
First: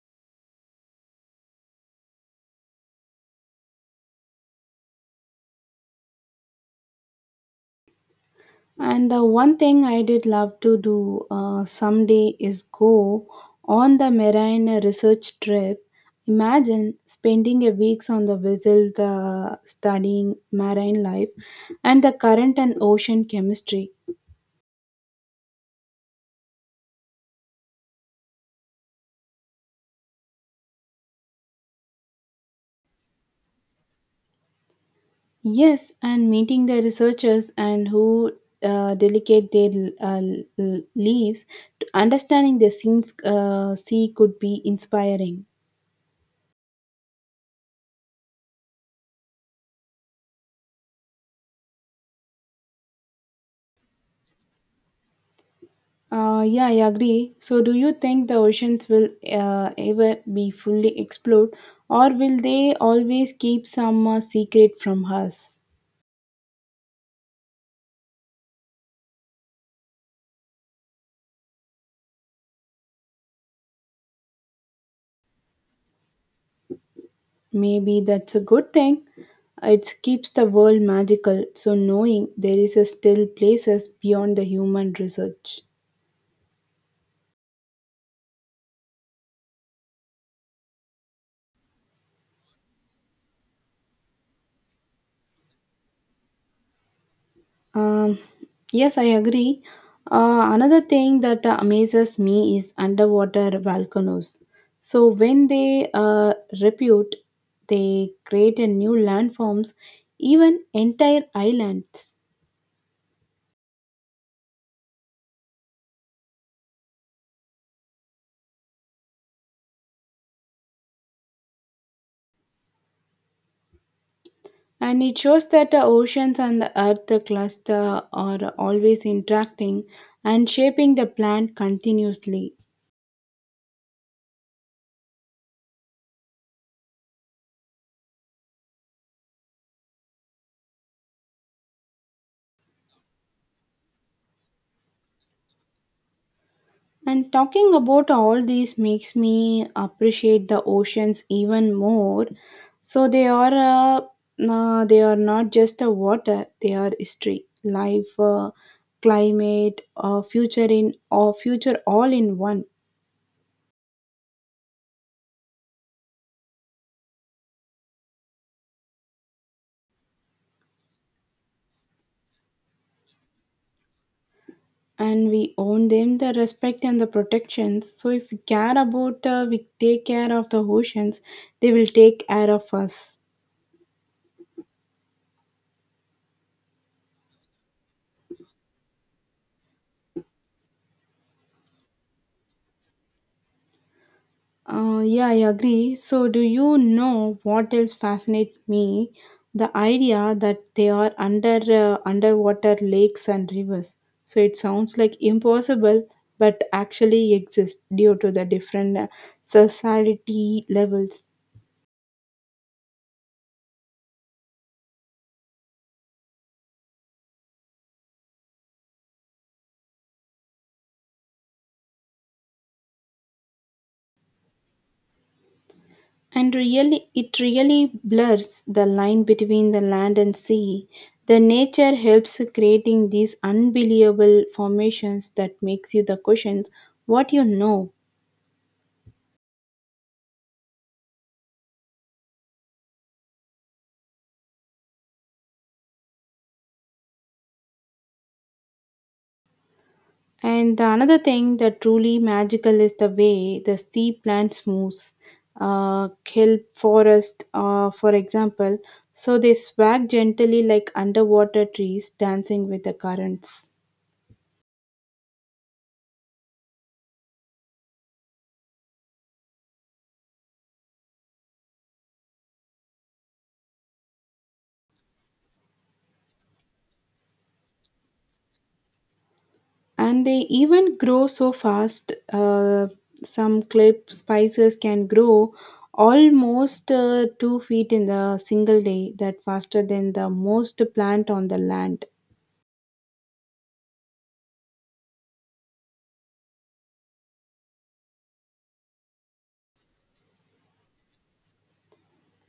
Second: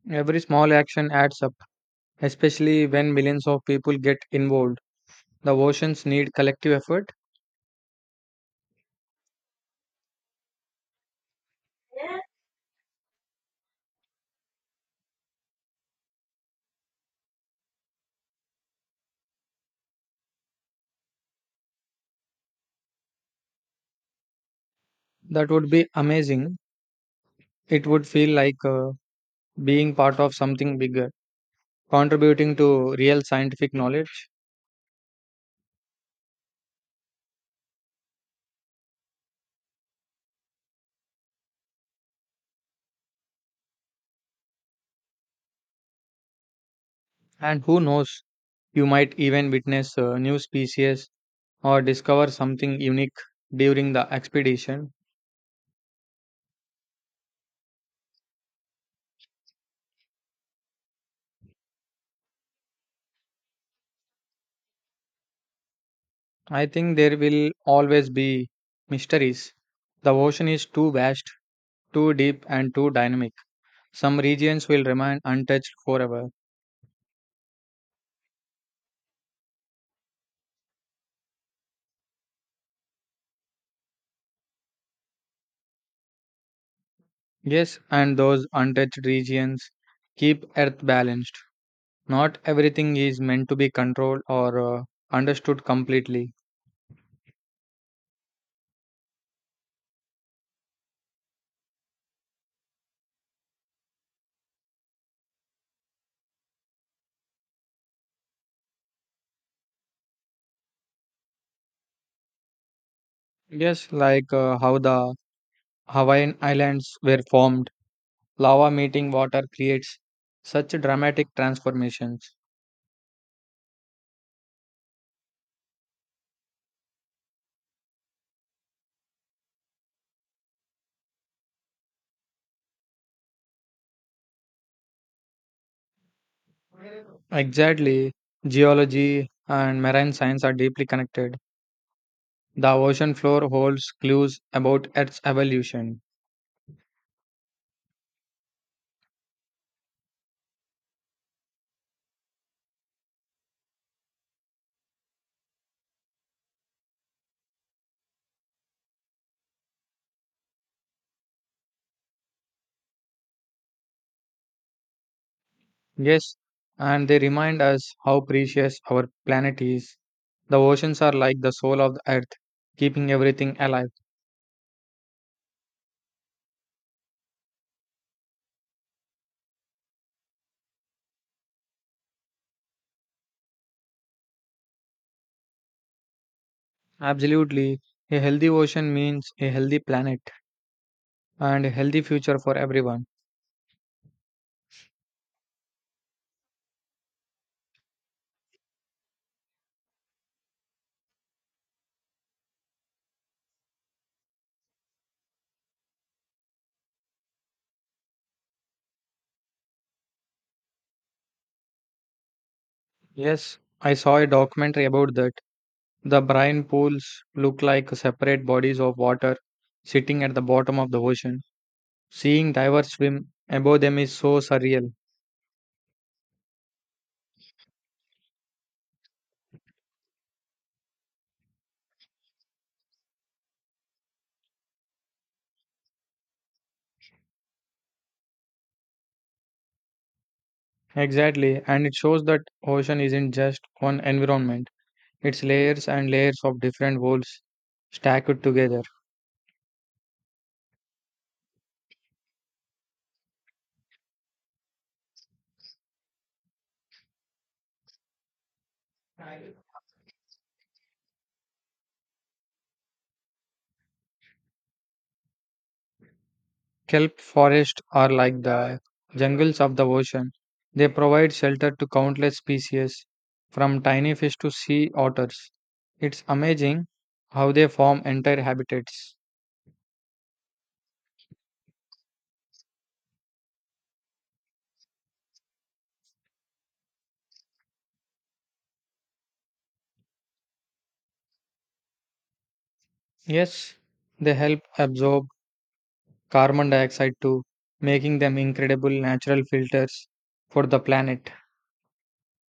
S2: Every small action adds up, especially when millions of people get involved. The oceans need collective effort.
S1: And the one thing I did love to do someday is go on the marine research trip. Imagine spending a weeks on the vessel studying marine life and the current and ocean chemistry.
S2: That would be amazing. It would feel like being part of something bigger, contributing to real scientific knowledge.
S1: Yes, and meeting the researchers and who delegate their uh, leaves, to understanding the scenes sea could be inspiring.
S2: And who knows, you might even witness new species or discover something unique during the expedition.
S1: Yeah, I agree. So, do you think the oceans will ever be fully explored, or will they always keep some secret from us?
S2: I think there will always be mysteries. The ocean is too vast, too deep, and too dynamic. Some regions will remain untouched forever.
S1: Maybe that's a good thing. It keeps the world magical, so knowing there is a still places beyond the human research.
S2: Yes, and those untouched regions keep Earth balanced. Not everything is meant to be controlled or understood completely.
S1: Um, yes, I agree. Another thing that amazes me is underwater volcanoes. So when they repute, they create a new landforms, even entire islands.
S2: Yes, like how the Hawaiian Islands were formed, lava meeting water creates such dramatic transformations.
S1: And it shows that the oceans and the earth cluster are always interacting and shaping the plant continuously.
S2: Exactly, geology and marine science are deeply connected. The ocean floor holds clues about Earth's evolution.
S1: And talking about all these makes me appreciate the oceans even more. So they are nah, they are not just a water; they are history, life, climate, future all in one.
S2: Yes, and they remind us how precious our planet is. The oceans are like the soul of the Earth, keeping everything alive.
S1: And we own them the respect and the protections. So if we care about, we take care of the oceans, they will take care of us.
S2: Absolutely. A healthy ocean means a healthy planet and a healthy future for everyone.
S1: Yeah, I agree. So, do you know what else fascinates me? The idea that they are underwater lakes and rivers. So it sounds like impossible, but actually exists due to the different society levels.
S2: Yes, I saw a documentary about that. The brine pools look like separate bodies of water sitting at the bottom of the ocean. Seeing divers swim above them is so surreal.
S1: And really, it really blurs the line between the land and sea. The nature helps creating these unbelievable formations that makes you the questions what you know.
S2: Exactly, and it shows that ocean isn't just one environment. It's layers and layers of different worlds stacked together.
S1: And the another thing that truly magical is the way the steep plants moves, kelp forest, for example. So they swag gently like underwater trees dancing with the currents,
S2: Kelp forests are like the jungles of the ocean. They provide shelter to countless species, from tiny fish to sea otters. It's amazing how they form entire habitats.
S1: and they even grow so fast. Some kelp spices can grow almost 2 feet in the single day, that faster than the most plant on the land.
S2: Yes, they help absorb carbon dioxide too, making them incredible natural filters for the planet.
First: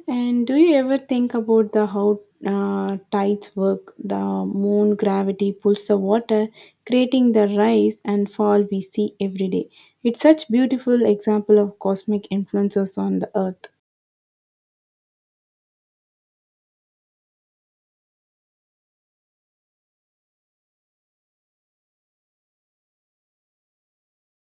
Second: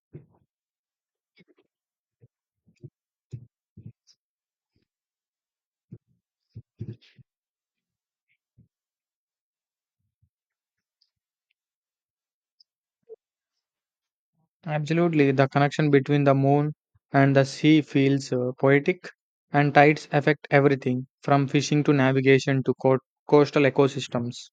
S1: And do you ever think about the how tides work? The moon gravity pulls the water, creating the rise and fall we see every day. It's such beautiful example of cosmic influences on the earth.
S2: Absolutely, the connection between the moon and the sea feels poetic, and tides affect everything from fishing to navigation to coastal ecosystems.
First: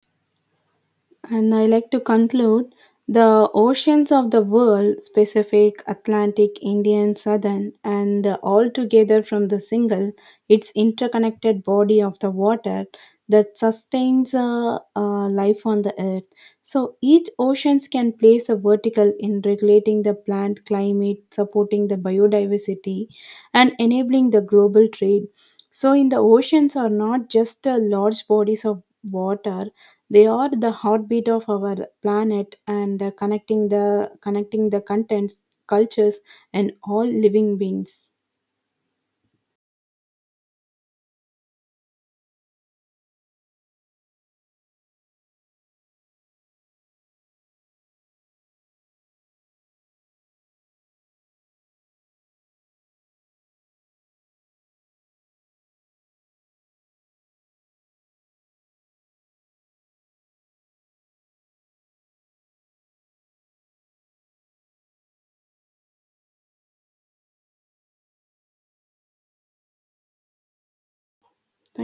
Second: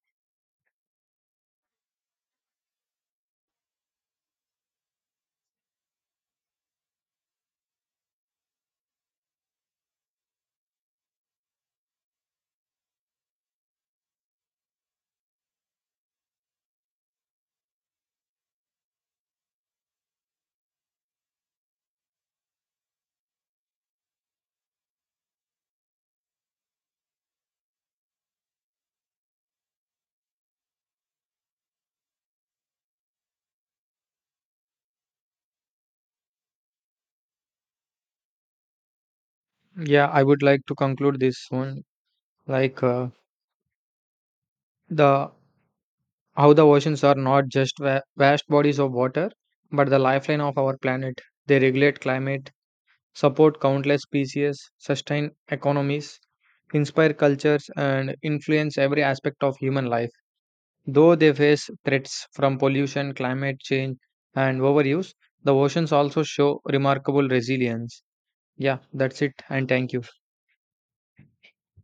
S1: And I like to conclude the oceans of the world, Pacific, Atlantic, Indian, Southern, and all together from the single, its interconnected body of the water that sustains life on the earth. So each oceans can place a vertical in regulating the plant climate, supporting the biodiversity, and enabling the global trade. So in the oceans are not just large bodies of water, they are the heartbeat of our planet and connecting the contents, cultures, and all living beings.
S2: Yeah, I would like to conclude this one. Like the how the oceans are not just vast bodies of water, but the lifeline of our planet. They regulate climate, support countless species, sustain economies, inspire cultures, and influence every aspect of human life. Though they face threats from pollution, climate change, and overuse, the oceans also show remarkable resilience. Yeah, that's it, and thank you.